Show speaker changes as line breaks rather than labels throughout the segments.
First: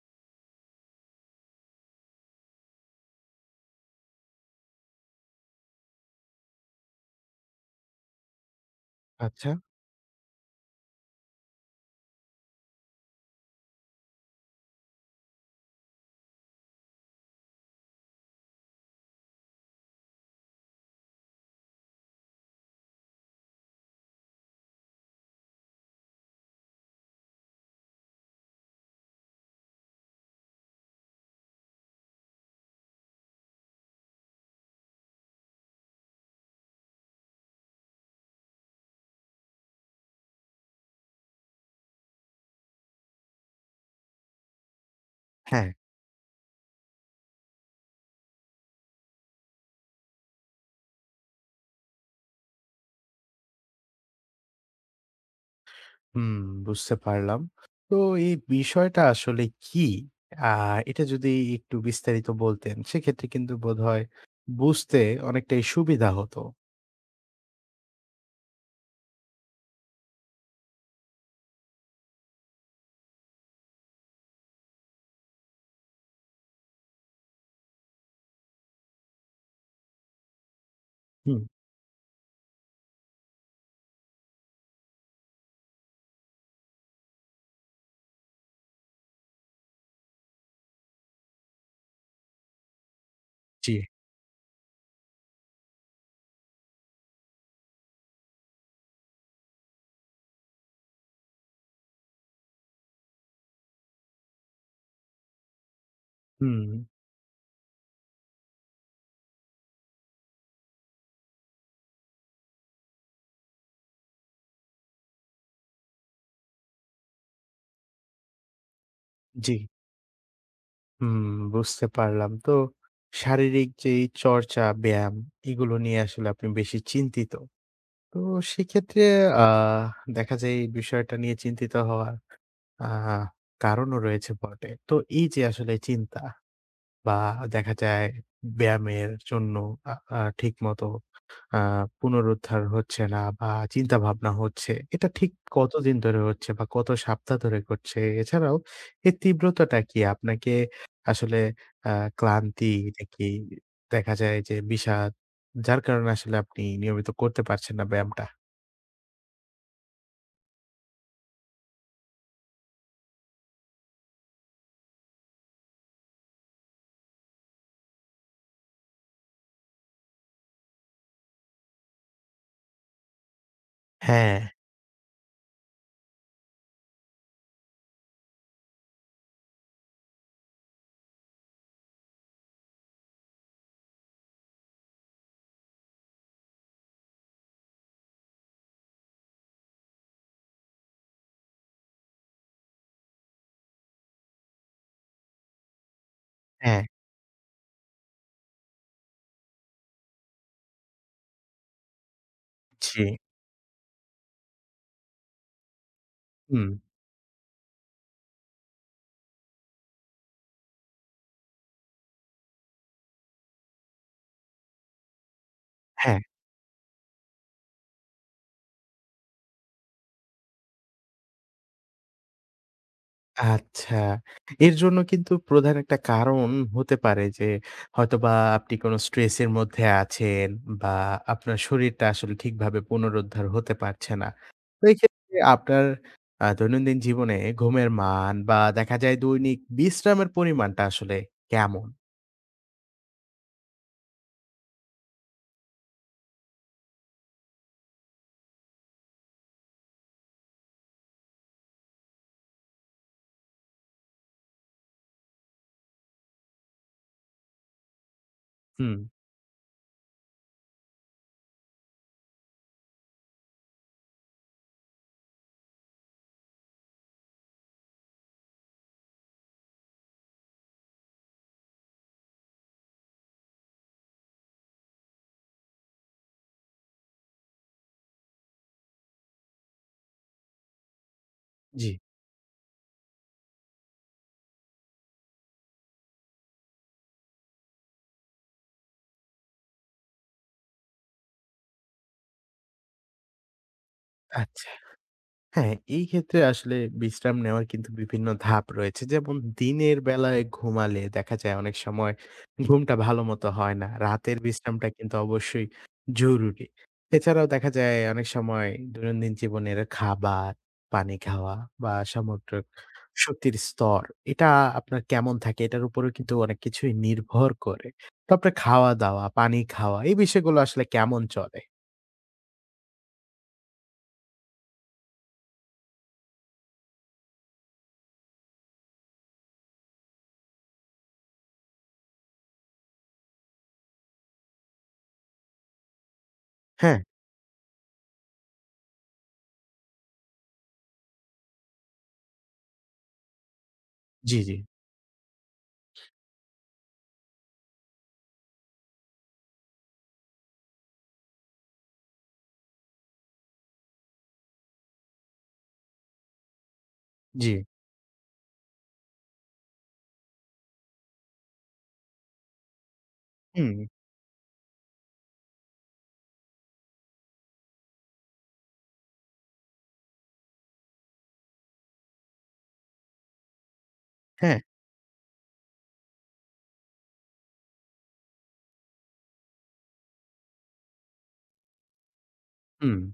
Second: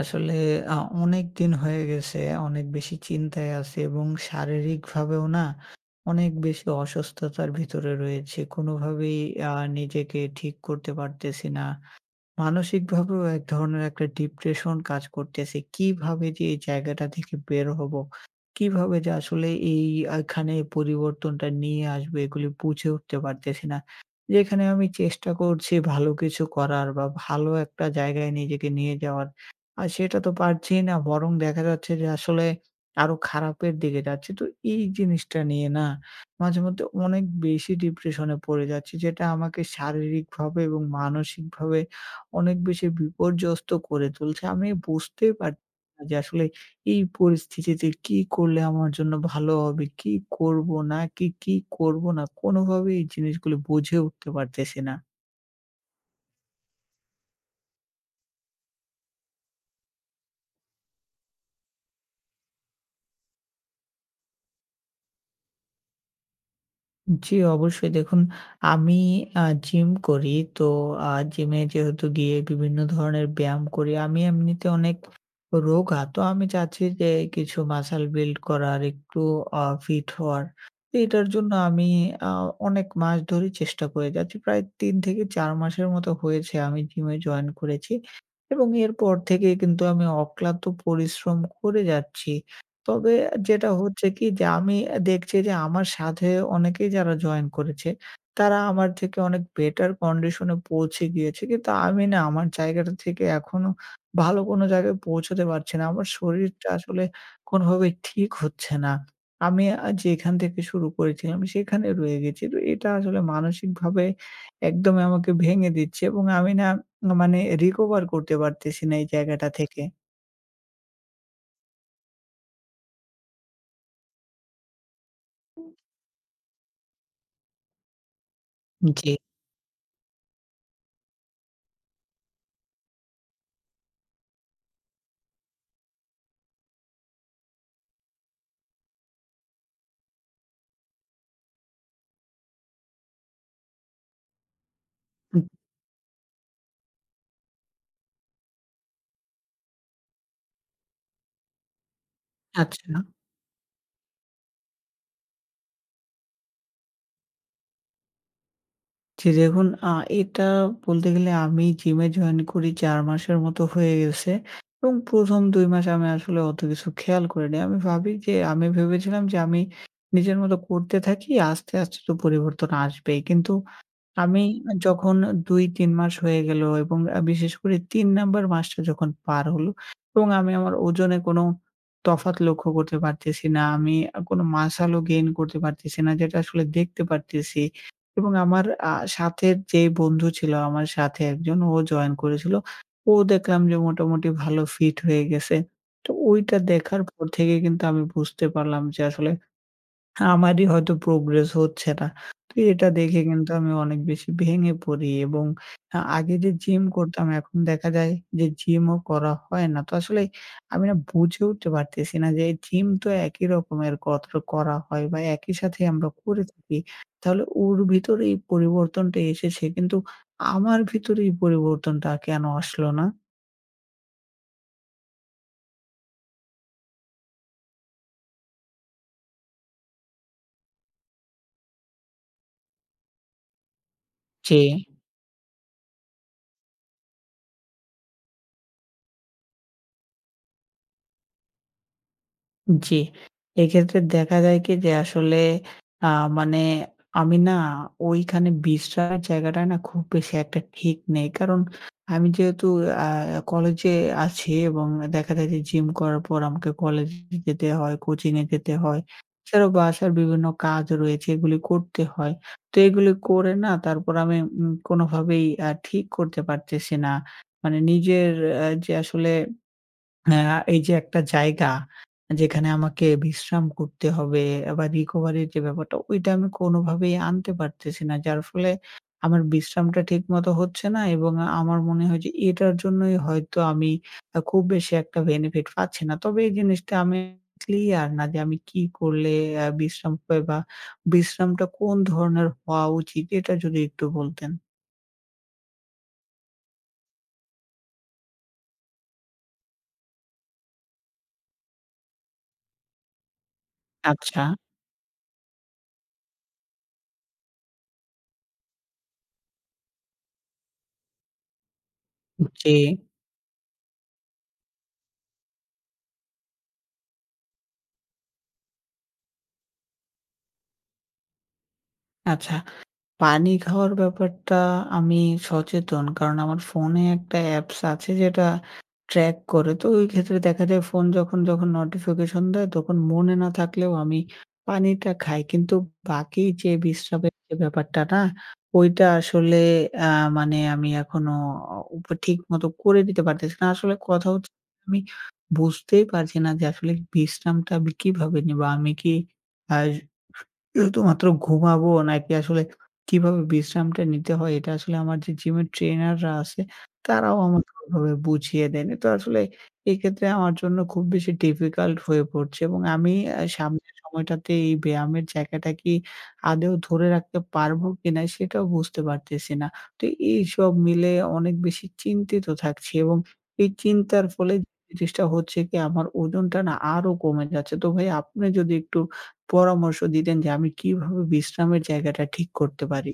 আসলে আ অনেক দিন হয়ে গেছে। অনেক বেশি চিন্তায় আছি এবং শারীরিকভাবেও না অনেক বেশি অসুস্থতার ভিতরে রয়েছি। কোনোভাবেই
আচ্ছা।
আ নিজেকে ঠিক করতে পারতেছি না। মানসিকভাবেও এক ধরনের একটা ডিপ্রেশন কাজ করতেছে। কিভাবে যে এই জায়গাটা থেকে বের হবো? কিভাবে যে আসলে এই এখানে পরিবর্তনটা নিয়ে আসবো, এগুলি বুঝে উঠতে পারতেছি না। যেখানে আমি চেষ্টা করছি ভালো কিছু করার বা ভালো একটা জায়গায় নিজেকে নিয়ে যাওয়ার। আর সেটা তো পারছি না। বরং দেখা যাচ্ছে যে আসলে আরো খারাপের দিকে যাচ্ছে। তো এই জিনিসটা নিয়ে না মাঝেমধ্যে অনেক বেশি ডিপ্রেশনে পড়ে যাচ্ছি, যেটা আমাকে শারীরিকভাবে এবং মানসিকভাবে অনেক বেশি বিপর্যস্ত করে তুলছে। আমি বুঝতেই পারছি
হ্যাঁ,
না যে আসলে এই পরিস্থিতিতে কি করলে আমার জন্য ভালো হবে? কি করব, না কি, কি করব না? কোনোভাবেই এই জিনিসগুলো বুঝে উঠতে পারতেছি না।
হুম বুঝতে পারলাম। তো এই বিষয়টা আসলে কি? আ এটা যদি একটু বিস্তারিত বলতেন, সেক্ষেত্রে কিন্তু বোধহয় বুঝতে অনেকটাই সুবিধা হতো।
জি, অবশ্যই দেখুন, আমি জিম করি। তো জিমে যেহেতু গিয়ে বিভিন্ন ধরনের ব্যায়াম করি। আমি এমনিতে অনেক রোগা। তো আমি চাচ্ছি যে কিছু মাসল বিল্ড করার, একটু ফিট হওয়ার। তো এটার
হুম,
জন্য আমি আ অনেক মাস ধরে চেষ্টা করে যাচ্ছি। প্রায় ৩ থেকে ৪ মাসের মতো হয়েছে আমি জিমে জয়েন করেছি। এবং এরপর থেকে কিন্তু আমি অক্লান্ত পরিশ্রম করে যাচ্ছি। তবে যেটা
জি।
হচ্ছে কি, যে আমি দেখছি যে আমার সাথে অনেকেই যারা জয়েন করেছে, তারা আমার থেকে অনেক বেটার কন্ডিশন এ পৌঁছে গিয়েছে। কিন্তু আমি না আমার জায়গাটা থেকে এখনো ভালো কোনো জায়গায় পৌঁছাতে পারছি না। আমার শরীরটা
হুম,
আসলে কোনোভাবেই ঠিক হচ্ছে না। আমি যেখান থেকে শুরু করেছিলাম সেখানে রয়ে গেছি। তো এটা আসলে মানসিকভাবে একদমই আমাকে ভেঙে দিচ্ছে এবং আমি না মানে রিকভার করতে পারতেছি না এই জায়গাটা
জি,
থেকে।
হুম বুঝতে পারলাম। তো শারীরিক যে এই চর্চা, ব্যায়াম এগুলো নিয়ে আসলে আপনি বেশি চিন্তিত। তো সেক্ষেত্রে
জি,
আ দেখা যায় এই বিষয়টা নিয়ে চিন্তিত হওয়ার আ কারণও রয়েছে বটে। তো এই যে আসলে চিন্তা বা দেখা যায় ব্যায়ামের জন্য আ আ ঠিকমতো আ পুনরুদ্ধার হচ্ছে না বা চিন্তাভাবনা হচ্ছে। এটা ঠিক
হুম,
কতদিন ধরে হচ্ছে বা কত সপ্তাহ ধরে ঘটছে? এছাড়াও এর তীব্রতাটা কি? আপনাকে আসলে আ ক্লান্তি
আচ্ছা।
নাকি দেখা যায় যে বিষাদ, যার কারণে আসলে আপনি নিয়মিত করতে পারছেন না ব্যায়ামটা?
জি, দেখুন, এটা বলতে গেলে আমি জিমে জয়েন করি ৪ মাসের মতো হয়ে গেছে এবং প্রথম ২ মাস আমি আসলে অত কিছু খেয়াল করিনি। আমি ভেবেছিলাম যে আমি নিজের মতো করতে থাকি, আস্তে, আস্তে তো পরিবর্তন আসবেই। কিন্তু
হ্যাঁ,
আমি যখন ২-৩ মাস হয়ে গেল এবং বিশেষ করে ৩ নাম্বার মাসটা যখন পার হলো, এবং আমি আমার ওজনে কোনো তফাৎ লক্ষ্য করতে পারতেছি না। আমি কোনো মাসলও গেইন করতে পারতেছি না, যেটা আসলে দেখতে পারতেছি। এবং আমার সাথের যে বন্ধু ছিল, আমার সাথে একজন ও জয়েন করেছিল। ও দেখলাম যে মোটামুটি ভালো ফিট হয়ে গেছে। তো ওইটা
হ্যাঁ।
দেখার পর থেকে কিন্তু আমি বুঝতে পারলাম যে আসলে আমারই হয়তো প্রোগ্রেস হচ্ছে না। তো এটা
জি।
দেখে কিন্তু আমি অনেক বেশি ভেঙে পড়ি এবং আগে যে
হুম।
জিম করতাম, এখন দেখা যায় যে জিমও করা হয় না। তো আসলে আমি না বুঝে উঠতে পারতেছি না যে জিম তো একই রকমের কত করা হয়, বা একই সাথে আমরা
হ্যাঁ।
করে থাকি। তাহলে ওর ভিতরে এই পরিবর্তনটা এসেছে, কিন্তু আমার ভিতরে এই পরিবর্তনটা কেন আসলো না?
আচ্ছা। এর জন্য কিন্তু প্রধান একটা কারণ হতে পারে যে, হয়তোবা আপনি কোনো স্ট্রেস এর মধ্যে আছেন বা আপনার শরীরটা আসলে ঠিকভাবে পুনরুদ্ধার হতে পারছে না।
যে
তো এক্ষেত্রে আপনার দৈনন্দিন জীবনে ঘুমের মান বা দেখা যায় দৈনিক বিশ্রামের পরিমাণটা আসলে কেমন?
জি। এক্ষেত্রে দেখা যায় কি, যে আসলে আ মানে আমি না ওইখানে বিশ্রামের জায়গাটায় না খুব বেশি একটা ঠিক নেই। কারণ আমি যেহেতু আ কলেজে আছি, এবং দেখা যায় যে জিম করার পর আমাকে কলেজে যেতে হয়, কোচিং এ যেতে
হুম,
হয়। এছাড়াও বাসার বিভিন্ন কাজ রয়েছে, এগুলি করতে হয়। তো এগুলি করে না তারপর আমি কোনোভাবেই ঠিক করতে পারতেছি না। মানে নিজের যে আসলে আ এই যে একটা জায়গা, যেখানে আমাকে বিশ্রাম করতে হবে বা recovery র যে ব্যাপারটা, ওইটা আমি কোনোভাবেই আনতে পারতেছি না। যার ফলে আমার বিশ্রামটা ঠিকমতো হচ্ছে না, এবং আমার
জি,
মনে হয় যে এটার জন্যই হয়তো আমি খুব বেশি একটা benefit পাচ্ছি না। তবে এই জিনিসটা আমি ক্লিয়ার না, যে আমি কি করলে বিশ্রাম পাই, বা বিশ্রামটা কোন ধরনের হওয়া উচিত, এটা যদি একটু বলতেন।
আচ্ছা। হ্যাঁ, এই ক্ষেত্রে আসলে বিশ্রাম নেওয়ার কিন্তু বিভিন্ন ধাপ রয়েছে। যেমন দিনের বেলায় ঘুমালে দেখা যায় অনেক সময় ঘুমটা ভালো মতো হয় না। রাতের
আচ্ছা,
বিশ্রামটা কিন্তু অবশ্যই জরুরি। এছাড়াও দেখা যায় অনেক সময় দৈনন্দিন জীবনের খাবার, পানি খাওয়া বা সামগ্রিক
জি,
শক্তির স্তর এটা আপনার কেমন থাকে এটার উপরেও কিন্তু অনেক কিছুই নির্ভর করে। তো আপনার খাওয়া-দাওয়া, পানি খাওয়া এই বিষয়গুলো আসলে কেমন চলে?
আচ্ছা। পানি খাওয়ার ব্যাপারটা আমি সচেতন। কারণ আমার ফোনে একটা অ্যাপস আছে, যেটা ট্র্যাক করে। তো ওই ক্ষেত্রে দেখা যায় ফোন যখন নোটিফিকেশন দেয়, তখন মনে না থাকলেও আমি পানিটা খাই। কিন্তু বাকি যে
হ্যাঁ,
বিশ্রামের যে ব্যাপারটা না, ওইটা আসলে আ মানে আমি এখনো ঠিকমতো করে দিতে পারতেছি না। আসলে কথা
জি,
হচ্ছে, আমি বুঝতেই পারছি না যে আসলে বিশ্রামটা আমি কিভাবে নিবো? আমি কি আ শুধুমাত্র ঘুমাবো, নাকি আসলে কিভাবে বিশ্রামটা নিতে হয়, এটা আসলে আমার যে জিমের ট্রেনাররা আছে, তারাও
জি।
আমাকে ওভাবে বুঝিয়ে দেয়নি। তো আসলে এক্ষেত্রে আমার জন্য খুব বেশি ডিফিকাল্ট হয়ে পড়ছে, এবং আমি
হুম,
সামনের সময়টাতে এই ব্যায়ামের জায়গাটা কি আদৌ ধরে রাখতে পারবো কিনা, সেটাও বুঝতে পারতেছি না। তো এইসব মিলে অনেক বেশি চিন্তিত থাকছি, এবং এই চিন্তার ফলে
হ্যাঁ,
জিনিসটা হচ্ছে কি, আমার ওজনটা না আরো কমে যাচ্ছে। তো ভাই, আপনি যদি একটু পরামর্শ দিতেন, যে আমি কিভাবে বিশ্রামের জায়গাটা ঠিক করতে
হুম।
পারি।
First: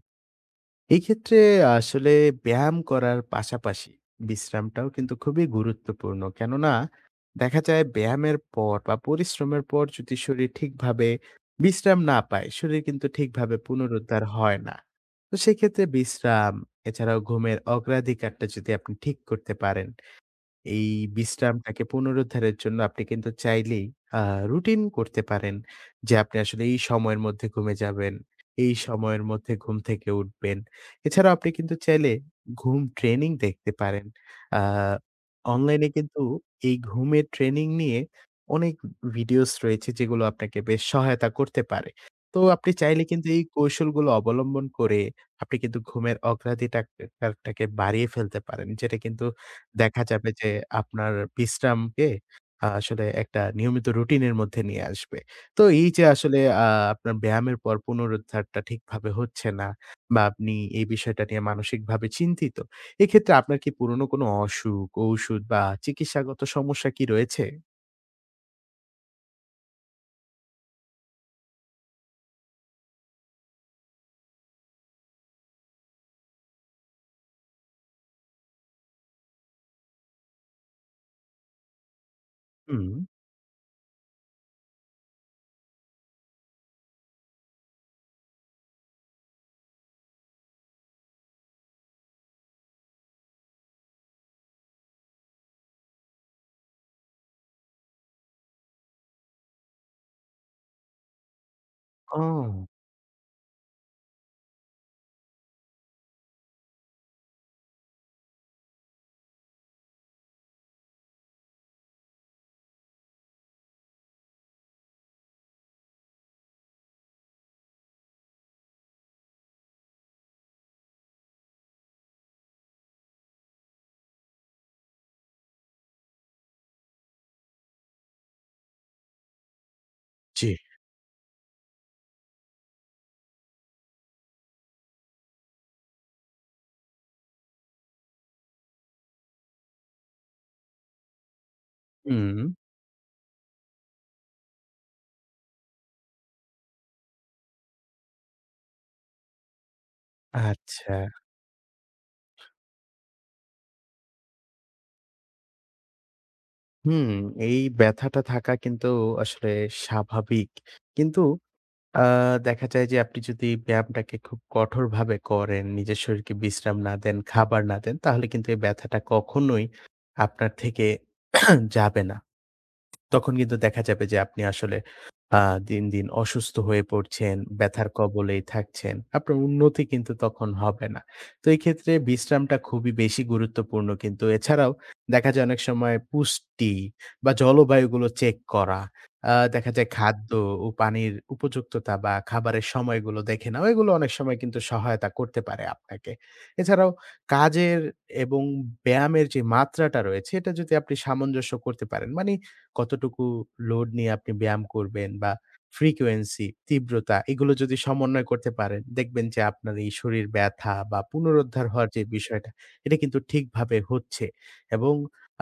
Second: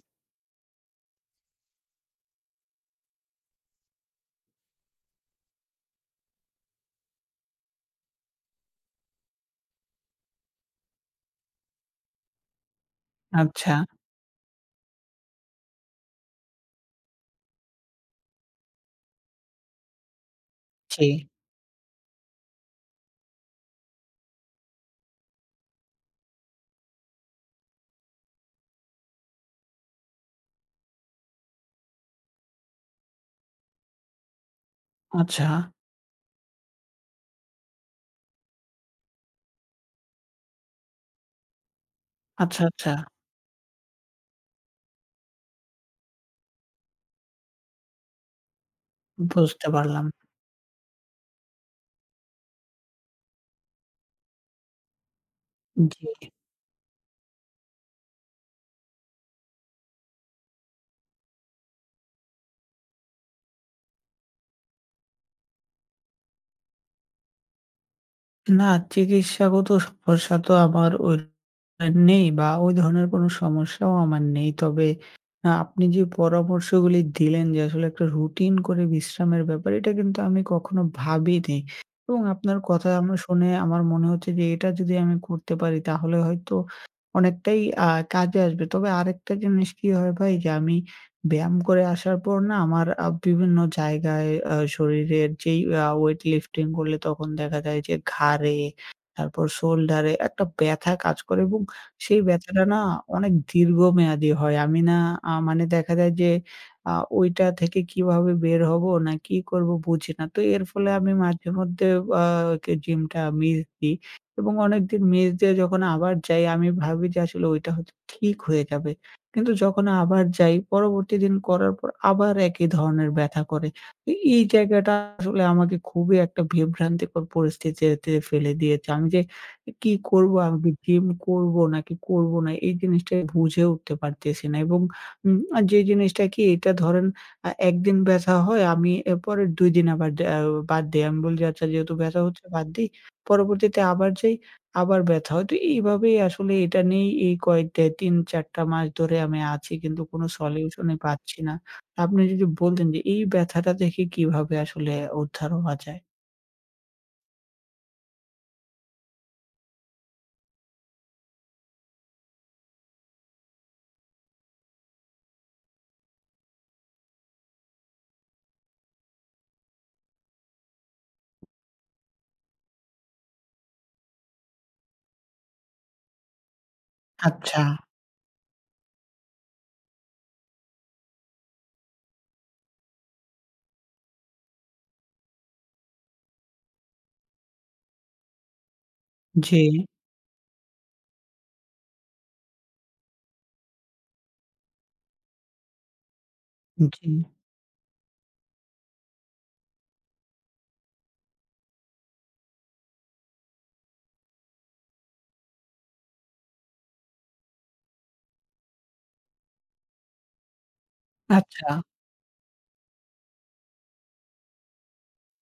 এই ক্ষেত্রে আসলে ব্যায়াম করার পাশাপাশি বিশ্রামটাও কিন্তু খুবই গুরুত্বপূর্ণ। কেননা দেখা যায় ব্যায়ামের পর বা পরিশ্রমের পর যদি শরীর ঠিকভাবে বিশ্রাম না পায়, শরীর কিন্তু ঠিকভাবে
আচ্ছা,
পুনরুদ্ধার হয় না। তো সেক্ষেত্রে বিশ্রাম, এছাড়াও ঘুমের অগ্রাধিকারটা যদি আপনি ঠিক করতে পারেন এই
জি।
বিশ্রামটাকে পুনরুদ্ধারের জন্য আপনি কিন্তু চাইলেই আ রুটিন করতে পারেন যে, আপনি আসলে এই সময়ের মধ্যে ঘুমে যাবেন, এই সময়ের মধ্যে ঘুম থেকে উঠবেন। এছাড়াও আপনি কিন্তু চাইলে ঘুম ট্রেনিং দেখতে পারেন। আ
আচ্ছা,
অনলাইনে কিন্তু এই ঘুমের ট্রেনিং নিয়ে অনেক ভিডিওস রয়েছে যেগুলো আপনাকে বেশ সহায়তা করতে পারে। তো
আচ্ছা,
আপনি
আচ্ছা,
চাইলে কিন্তু এই কৌশলগুলো অবলম্বন করে আপনি কিন্তু ঘুমের অগ্রাধিটাক টাকে বাড়িয়ে ফেলতে পারেন। যেটা কিন্তু
বুঝতে
দেখা
পারলাম।
যাবে যে আপনার বিশ্রামকে আসলে একটা নিয়মিত রুটিনের মধ্যে নিয়ে আসবে। তো এই যে
জি।
আসলে আপনার ব্যায়ামের পর পুনরুদ্ধারটা ঠিকভাবে হচ্ছে না বা আপনি এই বিষয়টা নিয়ে মানসিকভাবে চিন্তিত। এক্ষেত্রে আপনার কি পুরনো কোনো অসুখ, ঔষুধ বা চিকিৎসাগত সমস্যা কি রয়েছে?
না, চিকিৎসাগত সমস্যা তো আমার ওই নেই, বা ওই ধরনের কোনো সমস্যাও আমার নেই। তবে আপনি যে পরামর্শগুলি দিলেন, যে আসলে একটা রুটিন করে বিশ্রামের ব্যাপার, এটা কিন্তু আমি কখনো ভাবিনি। এবং আপনার কথা
হুম।
আমার শুনে আমার মনে হচ্ছে যে এটা যদি আমি করতে পারি, তাহলে হয়তো অনেকটাই আ কাজে আসবে। তবে আরেকটা জিনিস কি হয় ভাই, যে আমি ব্যায়াম করে আসার পর না আমার বিভিন্ন জায়গায় শরীরের যেই ওয়েট লিফটিং করলে, তখন দেখা যায় যে ঘাড়ে, তারপর শোল্ডারে একটা ব্যথা কাজ করে, এবং সেই ব্যথাটা
ও
না অনেক দীর্ঘমেয়াদী হয়। আমি না মানে দেখা যায় যে আ ওইটা থেকে কিভাবে বের হবো, না কি করবো, বুঝি না। তো এর ফলে আমি মাঝেমধ্যে আ জিমটা মিস দিই, এবং অনেকদিন মিস দিয়ে যখন আবার যাই, আমি ভাবি যে আসলে ওইটা হয়তো ঠিক হয়ে যাবে। কিন্তু যখন আবার যাই, পরবর্তী দিন করার পর আবার একই ধরনের ব্যথা করে। এই জায়গাটা আসলে আমাকে খুবই একটা বিভ্রান্তিকর পরিস্থিতিতে ফেলে দিয়েছে। আমি যে কি করবো,
জি।
আমি কি জিম করবো নাকি করবো না? এই জিনিসটাই বুঝে উঠতে পারতেছি না, এবং উম আ যে জিনিসটা কি, এটা ধরেন একদিন ব্যাথা হয়, আমি এর পরের ২ দিন আবার দে আ বাদ দেই। আমি বলি যে, "আচ্ছা, যেহেতু ব্যথা
হুম,
হচ্ছে, বাদ দেই।" পরবর্তীতে আবার যাই, আবার ব্যথা হয়। তো এইভাবেই আসলে এটা নিয়েই এই কয়েক ৩-৪ টা মাস ধরে আমি আছি, কিন্তু কোনো সলিউশন ই
আচ্ছা।
পাচ্ছি না। আপনি যদি বলতেন যে এই ব্যথাটা থেকে কিভাবে আসলে উদ্ধার হওয়া যায়?
হুম, এই ব্যথাটা থাকা কিন্তু আসলে স্বাভাবিক। কিন্তু আ দেখা যায় যে আপনি যদি ব্যায়ামটাকে খুব কঠোরভাবে করেন, নিজের শরীরকে বিশ্রাম না দেন, খাবার না দেন, তাহলে কিন্তু এই ব্যথাটা কখনোই আপনার থেকে যাবে না। তখন কিন্তু দেখা যাবে যে আপনি আসলে আ দিন, দিন অসুস্থ হয়ে পড়ছেন,
আচ্ছা।
ব্যথার কবলেই থাকছেন। আপনার উন্নতি কিন্তু তখন হবে না। তো এই ক্ষেত্রে বিশ্রামটা খুবই বেশি গুরুত্বপূর্ণ কিন্তু। এছাড়াও দেখা যায় অনেক সময় পুষ্টি বা জলবায়ুগুলো চেক করা।
জি,
দেখা যায় খাদ্য ও পানির উপযুক্ততা বা খাবারের সময়গুলো দেখে নেওয়া, এগুলো অনেক সময় কিন্তু সহায়তা করতে পারে আপনাকে। এছাড়াও
জি।
কাজের এবং ব্যায়ামের যে মাত্রাটা রয়েছে, এটা যদি আপনি সামঞ্জস্য করতে পারেন, মানে কতটুকু লোড নিয়ে আপনি ব্যায়াম করবেন বা ফ্রিকোয়েন্সি, তীব্রতা এগুলো যদি সমন্বয় করতে পারেন, দেখবেন যে আপনার এই শরীর ব্যাথা বা পুনরুদ্ধার
আচ্ছা।
হওয়ার যে বিষয়টা, এটা কিন্তু ঠিকভাবে হচ্ছে এবং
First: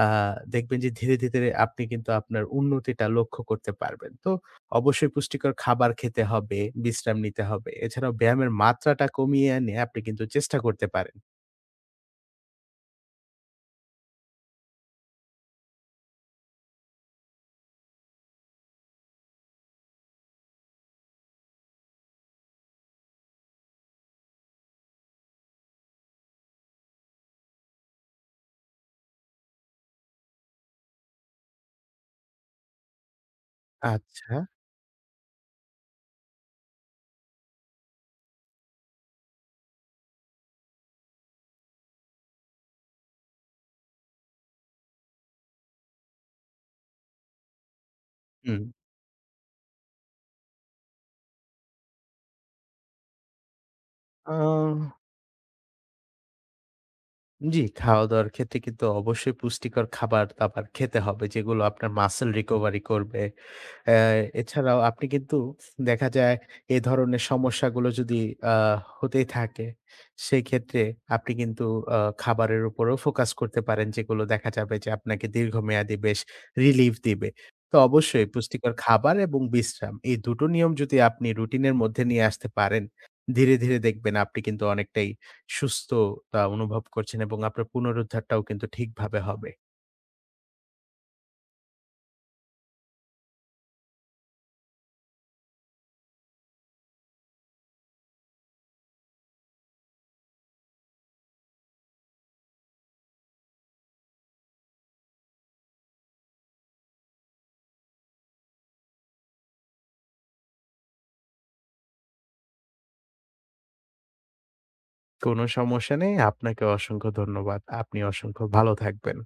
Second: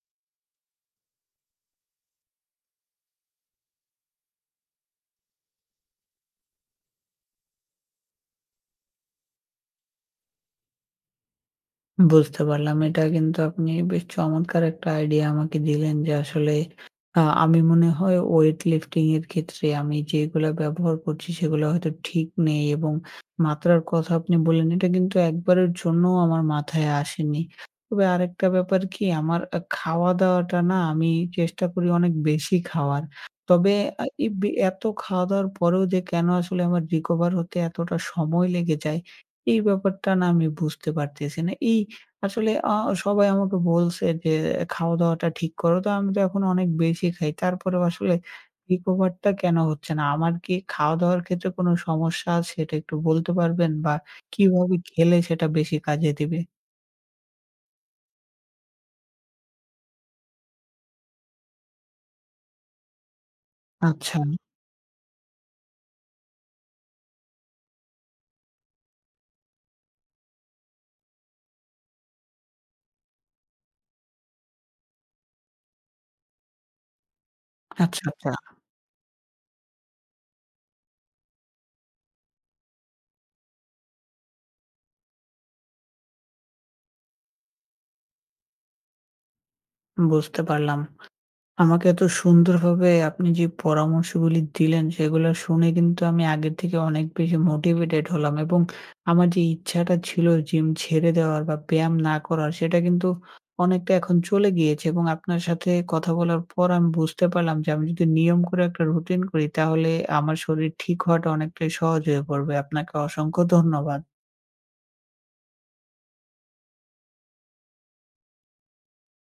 আ দেখবেন যে ধীরে, ধীরে আপনি কিন্তু আপনার উন্নতিটা লক্ষ্য করতে পারবেন। তো অবশ্যই পুষ্টিকর খাবার খেতে হবে, বিশ্রাম নিতে হবে। এছাড়াও ব্যায়ামের মাত্রাটা কমিয়ে এনে আপনি কিন্তু চেষ্টা করতে পারেন।
বুঝতে পারলাম। এটা কিন্তু আপনি বেশ চমৎকার একটা আইডিয়া আমাকে দিলেন, যে আসলে আমি মনে হয় ওয়েট লিফটিং এর ক্ষেত্রে আমি যেগুলা ব্যবহার করছি সেগুলো হয়তো ঠিক নেই, এবং মাত্রার কথা আপনি বললেন, এটা কিন্তু একবারের জন্যও আমার মাথায় আসেনি। তবে আরেকটা ব্যাপার কি, আমার খাওয়া-দাওয়াটা না আমি চেষ্টা করি অনেক বেশি খাওয়ার। তবে এই
আচ্ছা,
এত খাওয়া-দাওয়ার পরেও যে কেন আসলে আমার রিকভার হতে এতটা সময় লেগে যায়, এই ব্যাপারটা না আমি বুঝতে পারতেছি না। এই আসলে সবাই আমাকে বলছে যে, "খাওয়া-দাওয়াটা ঠিক করো।" তো আমি তো এখন অনেক বেশি খাই। তারপরেও আসলে
হুম।
recover টা কেন হচ্ছে না? আমার কি খাওয়া-দাওয়ার ক্ষেত্রে কোনো সমস্যা আছে? এটা একটু বলতে পারবেন? বা
আ
কিভাবে খেলে সেটা বেশি কাজে দিবে?
জি, খাওয়া-দাওয়ার ক্ষেত্রে কিন্তু অবশ্যই পুষ্টিকর খাবার-দাবার খেতে হবে যেগুলো আপনার মাসল রিকভারি করবে। অ্যা
আচ্ছা,
এছাড়াও আপনি কিন্তু দেখা যায় এ ধরনের সমস্যাগুলো যদি আ হতেই থাকে, সেক্ষেত্রে আপনি কিন্তু খাবারের উপরেও ফোকাস করতে পারেন, যেগুলো দেখা যাবে যে আপনাকে দীর্ঘমেয়াদী বেশ রিলিফ দিবে। তো
আচ্ছা,
অবশ্যই
আচ্ছা।
পুষ্টিকর খাবার এবং বিশ্রাম এই ২টো টো নিয়ম যদি আপনি রুটিনের মধ্যে নিয়ে আসতে পারেন, ধীরে, ধীরে দেখবেন আপনি কিন্তু অনেকটাই সুস্থতা অনুভব করছেন এবং আপনার পুনরুদ্ধারটাও কিন্তু ঠিকভাবে হবে।
বুঝতে পারলাম। আমাকে এত সুন্দরভাবে আপনি যে পরামর্শগুলি দিলেন, সেগুলো শুনে কিন্তু আমি আগের থেকে অনেক বেশি মোটিভেটেড হলাম, এবং আমার যে ইচ্ছাটা ছিল জিম ছেড়ে দেওয়ার বা ব্যায়াম না করার, সেটা কিন্তু অনেকটা এখন চলে গিয়েছে, এবং আপনার সাথে কথা বলার পর আমি বুঝতে পারলাম যে আমি যদি নিয়ম করে একটা রুটিন করি, তাহলে আমার শরীর ঠিক হওয়াটা অনেকটাই সহজ হয়ে পড়বে। আপনাকে অসংখ্য ধন্যবাদ।
কোনো সমস্যা নেই। আপনাকে অসংখ্য ধন্যবাদ। আপনি অসংখ্য ভালো থাকবেন।